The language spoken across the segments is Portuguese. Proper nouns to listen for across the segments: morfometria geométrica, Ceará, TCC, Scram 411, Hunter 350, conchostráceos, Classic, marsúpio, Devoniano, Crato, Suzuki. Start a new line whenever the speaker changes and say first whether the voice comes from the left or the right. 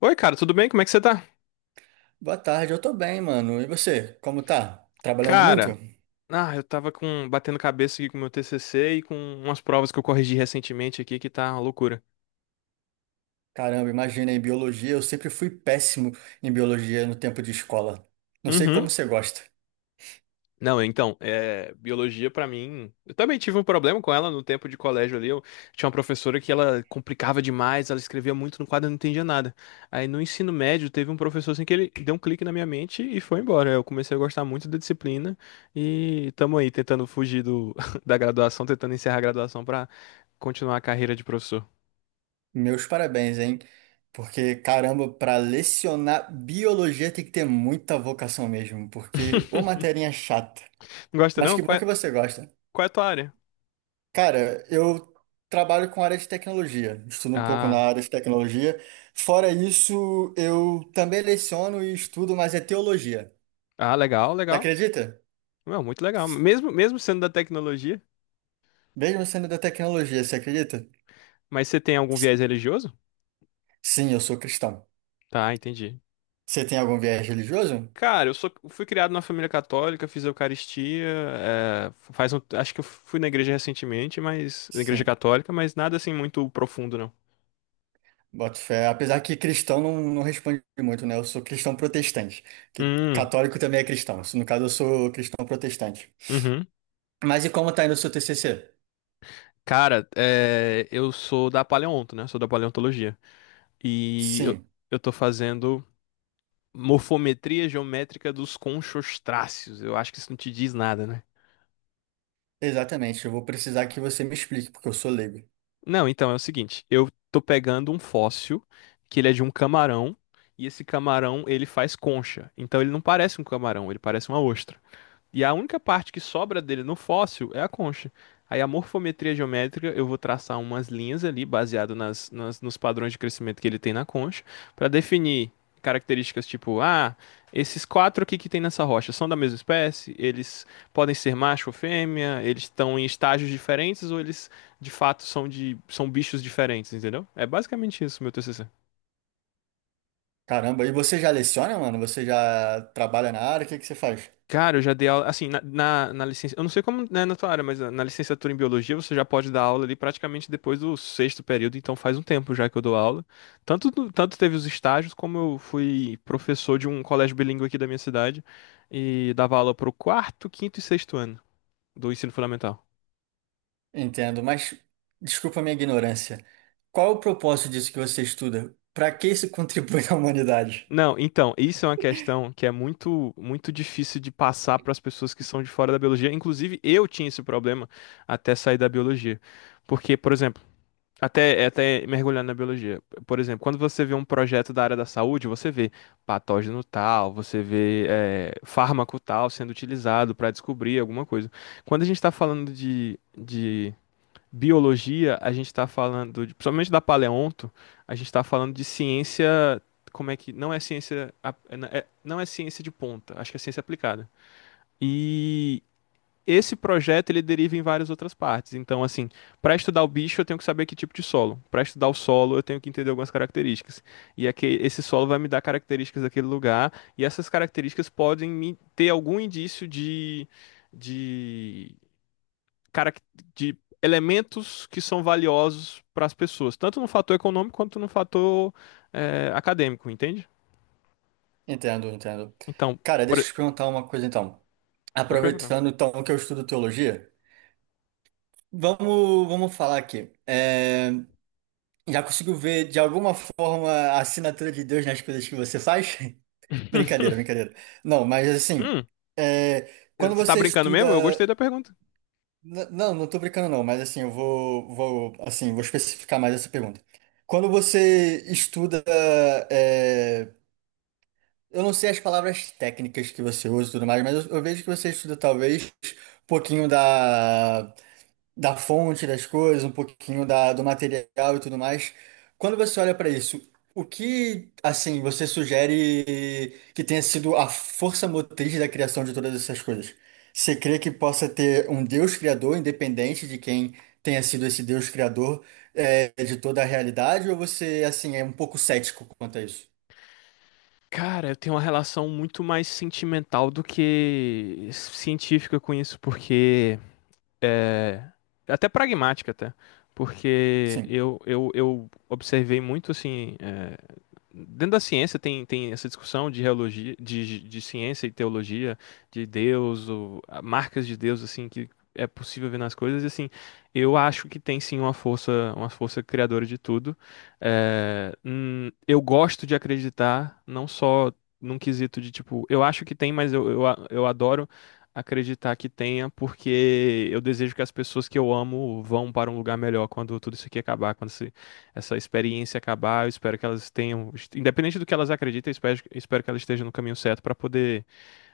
left: Oi, cara, tudo bem? Como é que você tá?
right: Boa tarde, eu tô bem, mano. E você, como tá? Trabalhando muito?
left: Cara, eu tava com batendo cabeça aqui com o meu TCC e com umas provas que eu corrigi recentemente aqui que tá uma loucura.
right: Caramba, imagina, em biologia, eu sempre fui péssimo em biologia no tempo de escola. Não sei
left: Uhum.
right: como você gosta.
left: Não, então, é, biologia pra mim. Eu também tive um problema com ela no tempo de colégio ali. Eu tinha uma professora que ela complicava demais, ela escrevia muito no quadro, eu não entendia nada. Aí no ensino médio teve um professor assim que ele deu um clique na minha mente e foi embora. Eu comecei a gostar muito da disciplina e tamo aí tentando fugir da graduação, tentando encerrar a graduação pra continuar a carreira de professor.
right: Meus parabéns, hein? Porque, caramba, para lecionar biologia tem que ter muita vocação mesmo, porque ô matéria chata.
left: Não gosta
right: Mas
left: não?
right: que
left: Qual
right: bom
left: é,
right: que você gosta.
left: qual é a tua área?
right: Cara, eu trabalho com área de tecnologia, estudo um pouco na
left: Ah,
right: área de tecnologia. Fora isso, eu também leciono e estudo, mas é teologia.
left: ah, legal,
right: Não
left: legal.
right: acredita?
left: Não, muito legal. Mesmo, mesmo sendo da tecnologia.
right: Mesmo sendo da tecnologia, você acredita?
left: Mas você tem algum viés religioso?
right: Sim, eu sou cristão.
left: Tá, entendi.
right: Você tem algum viés religioso?
left: Cara, fui criado na família católica, fiz Eucaristia, faz um, acho que eu fui na igreja recentemente, mas na igreja
right: Sim,
left: católica, mas nada assim muito profundo, não.
right: boto fé. Apesar que cristão não responde muito, né? Eu sou cristão protestante. Que
left: Hum,
right: católico também é cristão. No caso, eu sou cristão protestante.
left: uhum.
right: Mas e como tá indo o seu TCC?
left: Cara, eu sou da paleonto, né? Sou da paleontologia. E eu,
right: Sim,
left: eu tô fazendo morfometria geométrica dos conchostráceos. Eu acho que isso não te diz nada, né?
right: exatamente. Eu vou precisar que você me explique, porque eu sou leigo.
left: Não, então é o seguinte, eu tô pegando um fóssil que ele é de um camarão e esse camarão ele faz concha. Então ele não parece um camarão, ele parece uma ostra. E a única parte que sobra dele no fóssil é a concha. Aí a morfometria geométrica, eu vou traçar umas linhas ali, baseado nos padrões de crescimento que ele tem na concha, para definir características tipo, esses quatro aqui que tem nessa rocha são da mesma espécie, eles podem ser macho ou fêmea, eles estão em estágios diferentes ou eles de fato são bichos diferentes, entendeu? É basicamente isso, meu TCC.
right: Caramba, e você já leciona, mano? Você já trabalha na área? O que que você faz?
left: Cara, eu já dei aula, assim, na licença, eu não sei como né, na tua área, mas na licenciatura em biologia você já pode dar aula ali praticamente depois do sexto período, então faz um tempo já que eu dou aula. Tanto teve os estágios, como eu fui professor de um colégio bilíngue aqui da minha cidade e dava aula pro quarto, quinto e sexto ano do ensino fundamental.
right: Entendo, mas desculpa a minha ignorância. Qual é o propósito disso que você estuda? Para que isso contribui à humanidade?
left: Não, então, isso é uma questão que é muito, muito difícil de passar para as pessoas que são de fora da biologia. Inclusive, eu tinha esse problema até sair da biologia. Porque, por exemplo, até mergulhando na biologia. Por exemplo, quando você vê um projeto da área da saúde, você vê patógeno tal, você vê fármaco tal sendo utilizado para descobrir alguma coisa. Quando a gente está falando de biologia, a gente está falando, principalmente da paleonto, a gente está falando de ciência, como é que, não é ciência, não é ciência de ponta, acho que é ciência aplicada. E esse projeto ele deriva em várias outras partes. Então, assim, para estudar o bicho, eu tenho que saber que tipo de solo. Para estudar o solo, eu tenho que entender algumas características. E aqui, esse solo vai me dar características daquele lugar, e essas características podem me ter algum indício de, carac- de elementos que são valiosos para as pessoas, tanto no fator econômico quanto no fator acadêmico, entende?
right: Entendo, entendo.
left: Então,
right: Cara,
left: por...
right: deixa
left: e-
right: eu te perguntar uma coisa então.
left: pode perguntar.
right: Aproveitando então que eu estudo teologia, vamos falar aqui. Já conseguiu ver de alguma forma a assinatura de Deus nas coisas que você faz? Brincadeira, brincadeira. Não, mas assim,
left: Hum,
right: é, quando
left: você tá
right: você
left: brincando mesmo? Eu
right: estuda
left: gostei da pergunta.
right: Não, não tô brincando não, mas assim, eu vou especificar mais essa pergunta. Quando você estuda, é, eu não sei as palavras técnicas que você usa e tudo mais, mas eu vejo que você estuda talvez um pouquinho da fonte das coisas, um pouquinho do material e tudo mais. Quando você olha para isso, o que, assim, você sugere que tenha sido a força motriz da criação de todas essas coisas? Você crê que possa ter um Deus criador, independente de quem tenha sido esse Deus criador, de toda a realidade? Ou você, assim, é um pouco cético quanto a isso?
left: Cara, eu tenho uma relação muito mais sentimental do que científica com isso, porque é até pragmática até, porque
right: Sim.
left: eu observei muito assim. Dentro da ciência tem essa discussão de reologia, de ciência e teologia, de Deus, ou marcas de Deus, assim, que é possível ver nas coisas, e assim, eu acho que tem sim uma força criadora de tudo. É, eu gosto de acreditar, não só num quesito de tipo, eu acho que tem, mas eu adoro acreditar que tenha, porque eu desejo que as pessoas que eu amo vão para um lugar melhor quando tudo isso aqui acabar, quando essa experiência acabar. Eu espero que elas tenham, independente do que elas acreditem, eu espero que elas estejam no caminho certo para poder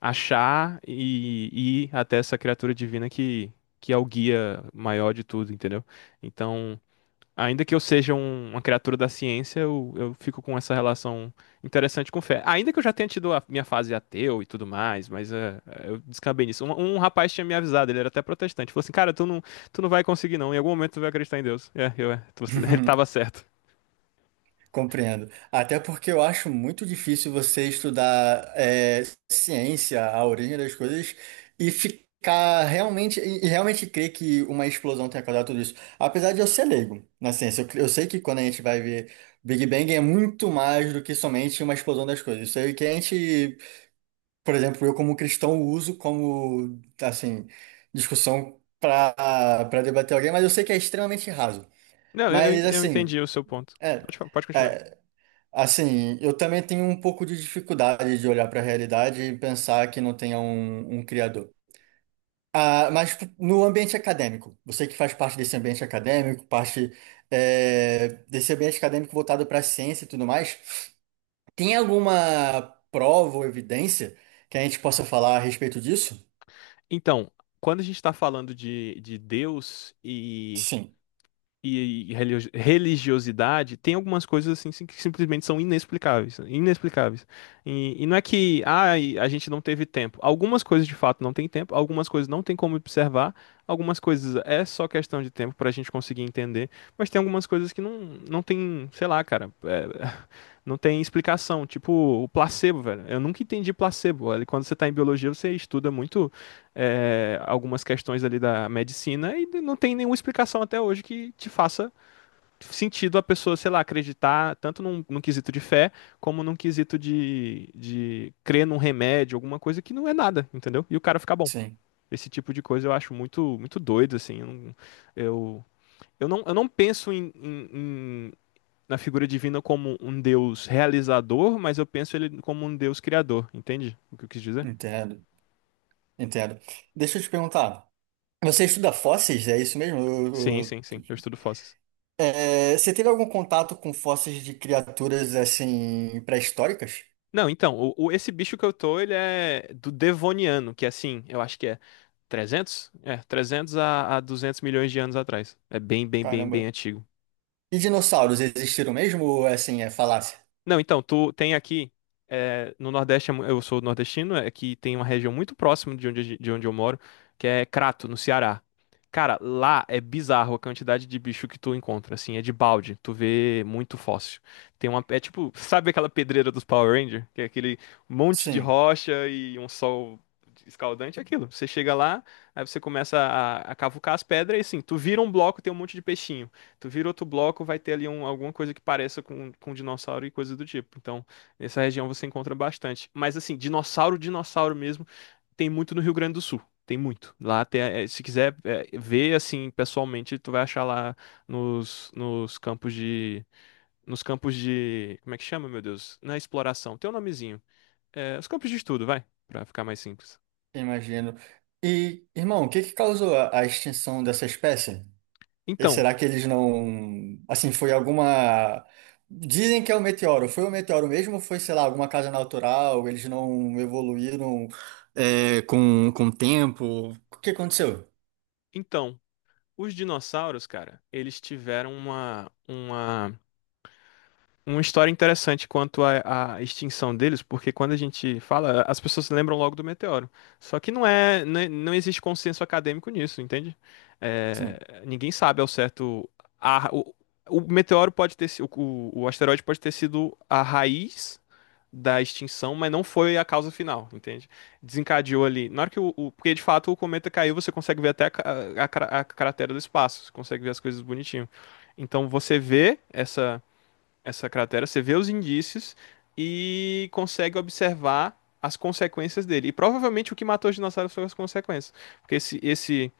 left: achar e ir até essa criatura divina que é o guia maior de tudo, entendeu? Então, ainda que eu seja uma criatura da ciência, eu fico com essa relação interessante com fé. Ainda que eu já tenha tido a minha fase ateu e tudo mais, mas eu descambei nisso. Um rapaz tinha me avisado, ele era até protestante. Falou assim, cara, tu não vai conseguir não, em algum momento tu vai acreditar em Deus. Ele tava certo.
right: Compreendo. Até porque eu acho muito difícil você estudar ciência, a origem das coisas, e ficar realmente, e realmente crer que uma explosão tenha causado tudo isso. Apesar de eu ser leigo na ciência, eu sei que quando a gente vai ver Big Bang é muito mais do que somente uma explosão das coisas. Isso aí que a gente, por exemplo, eu como cristão uso como, assim, discussão para debater alguém, mas eu sei que é extremamente raso.
left: Não, eu, eu ent-
right: Mas,
left: eu
right: assim,
left: entendi o seu ponto.
right: é.
left: Pode continuar.
right: É, assim, eu também tenho um pouco de dificuldade de olhar para a realidade e pensar que não tenha um criador. Ah, mas no ambiente acadêmico, você que faz parte desse ambiente acadêmico, parte desse ambiente acadêmico voltado para a ciência e tudo mais, tem alguma prova ou evidência que a gente possa falar a respeito disso?
left: Então, quando a gente está falando de Deus e
right: Sim,
left: e, e religi- religiosidade, tem algumas coisas assim que simplesmente são inexplicáveis, inexplicáveis. E não é que e a gente não teve tempo. Algumas coisas de fato não tem tempo, algumas coisas não tem como observar, algumas coisas é só questão de tempo para a gente conseguir entender, mas tem algumas coisas que não tem, sei lá, cara, não tem explicação. Tipo o placebo, velho. Eu nunca entendi placebo. Olha, quando você tá em biologia, você estuda muito algumas questões ali da medicina e não tem nenhuma explicação até hoje que te faça sentido a pessoa, sei lá, acreditar tanto num quesito de fé como num quesito de crer num remédio, alguma coisa que não é nada, entendeu? E o cara fica bom.
right: sim,
left: Esse tipo de coisa eu acho muito, muito doido, assim. Eu, eu não penso em- na figura divina como um Deus realizador, mas eu penso ele como um Deus criador, entende o que eu quis dizer?
right: entendo, entendo. Deixa eu te perguntar, você estuda fósseis? É isso mesmo?
left: Sim, sim, sim. Eu estudo fósseis.
right: É, você teve algum contato com fósseis de criaturas assim pré-históricas?
left: Não, então, esse bicho que eu tô, ele é do Devoniano, que é assim, eu acho que é trezentos a 200 milhões de anos atrás. É bem, bem, bem, bem
right: Caramba.
left: antigo.
right: E dinossauros existiram mesmo ou assim é falácia?
left: Não, então, tu tem aqui, no Nordeste, é eu sou nordestino, é que tem uma região muito próxima de onde eu moro, que é Crato, no Ceará. Cara, lá é bizarro a quantidade de bicho que tu encontra, assim, é de balde, tu vê muito fóssil. É tipo, sabe aquela pedreira dos Power Ranger? Que é aquele monte de
right: Sim,
left: rocha e um sol escaldante, é aquilo. Você chega lá, aí você começa a cavucar as pedras e assim, tu vira um bloco, tem um monte de peixinho. Tu vira outro bloco, vai ter ali alguma coisa que pareça com dinossauro e coisa do tipo. Então, nessa região você encontra bastante. Mas assim, dinossauro, dinossauro mesmo, tem muito no Rio Grande do Sul. Tem muito. Lá tem, se quiser ver assim pessoalmente, tu vai achar lá nos campos de. Nos campos de. Como é que chama, meu Deus? Na exploração. Tem um nomezinho. É, os campos de estudo, vai, pra ficar mais simples.
right: imagino. E, irmão, o que que causou a extinção dessa espécie? E
left: Então,
right: será que eles não, assim, foi alguma. Dizem que é o meteoro. Foi o meteoro mesmo ou foi, sei lá, alguma casa natural? Eles não evoluíram com o tempo? O que aconteceu?
left: então, os dinossauros, cara, eles tiveram uma história interessante quanto à extinção deles, porque quando a gente fala, as pessoas se lembram logo do meteoro. Só que não é, não, é, não existe consenso acadêmico nisso, entende?
right: Sim,
left: É, ninguém sabe ao certo. A, o, o meteoro pode ter sido, o asteroide pode ter sido a raiz da extinção, mas não foi a causa final, entende? Desencadeou ali. Na hora que porque de fato o cometa caiu, você consegue ver até a cratera do espaço, você consegue ver as coisas bonitinho. Então você vê essa cratera, você vê os indícios e consegue observar as consequências dele. E provavelmente o que matou os dinossauros foram as consequências. Porque esse, esse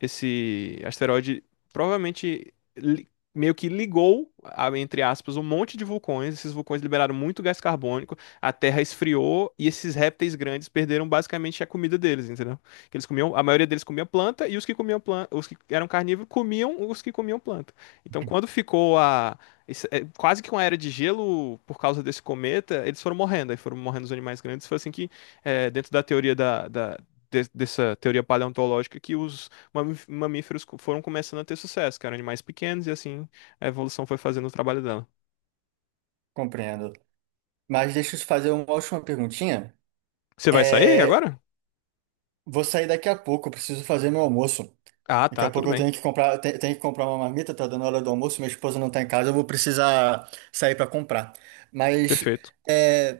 left: esse asteroide provavelmente meio que ligou, entre aspas, um monte de vulcões. Esses vulcões liberaram muito gás carbônico, a Terra esfriou e esses répteis grandes perderam basicamente a comida deles, entendeu? Que eles comiam, a maioria deles comia planta e os que comiam planta, os que eram carnívoros comiam os que comiam planta. Então, quando ficou quase que uma era de gelo por causa desse cometa, eles foram morrendo, aí foram morrendo os animais grandes. Foi assim que, dentro da teoria dessa teoria paleontológica, que os mamíferos foram começando a ter sucesso, que eram animais pequenos e assim a evolução foi fazendo o trabalho dela.
right: compreendo. Mas deixa eu te fazer uma última perguntinha.
left: Você vai sair
right: É,
left: agora?
right: vou sair daqui a pouco, eu preciso fazer meu almoço.
left: Ah,
right: Daqui a
left: tá, tudo
right: pouco eu
left: bem.
right: tenho que comprar, te- tenho que comprar uma marmita, tá dando hora do almoço, minha esposa não tá em casa, eu vou precisar sair para comprar. Mas
left: Perfeito.
right: é,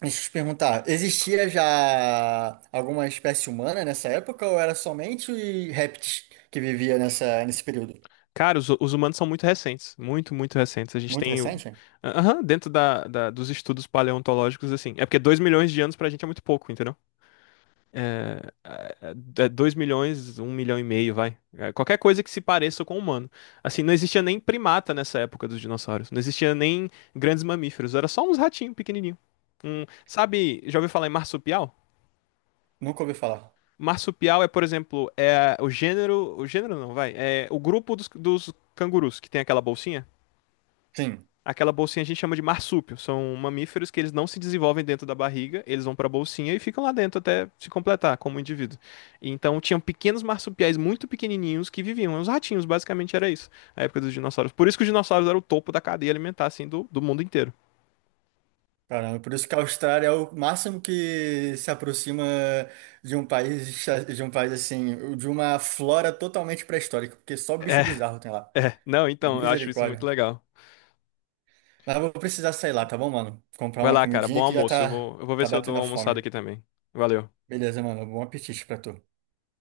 right: deixa eu te perguntar, existia já alguma espécie humana nessa época ou era somente répteis que vivia nesse período?
left: Cara, os humanos são muito recentes, muito, muito recentes. A gente
right: Muito
left: tem o...
right: recente?
left: Aham, dentro dos estudos paleontológicos, assim. É porque 2 milhões de anos pra gente é muito pouco, entendeu? É, é, 2 milhões, um milhão e meio, vai. É, qualquer coisa que se pareça com o humano. Assim, não existia nem primata nessa época dos dinossauros. Não existia nem grandes mamíferos. Era só uns ratinhos pequenininhos. Sabe, já ouviu falar em marsupial?
right: Nunca ouvi falar.
left: Marsupial é, por exemplo, é o gênero. O gênero não, vai. É o grupo dos cangurus, que tem aquela bolsinha.
right: Sim.
left: Aquela bolsinha a gente chama de marsúpio. São mamíferos que eles não se desenvolvem dentro da barriga, eles vão pra bolsinha e ficam lá dentro até se completar como indivíduo. Então tinham pequenos marsupiais muito pequenininhos que viviam. Os ratinhos, basicamente era isso, a época dos dinossauros. Por isso que os dinossauros eram o topo da cadeia alimentar, assim, do mundo inteiro.
right: Caramba, por isso que a Austrália é o máximo que se aproxima de um país, de um país assim, de uma flora totalmente pré-histórica, porque só
left: É,
right: bicho bizarro tem lá.
left: é. Não, então, eu acho isso muito
right: Misericórdia.
left: legal.
right: Mas eu vou precisar sair lá, tá bom, mano? Comprar
left: Vai
right: uma
left: lá, cara. Bom
right: comidinha que já
left: almoço. Eu
right: tá,
left: vou, eu vou ver
right: tá
left: se eu dou
right: batendo
left: uma
right: a
left: almoçada
right: fome.
left: aqui também. Valeu.
right: Beleza, mano. Bom apetite pra tu.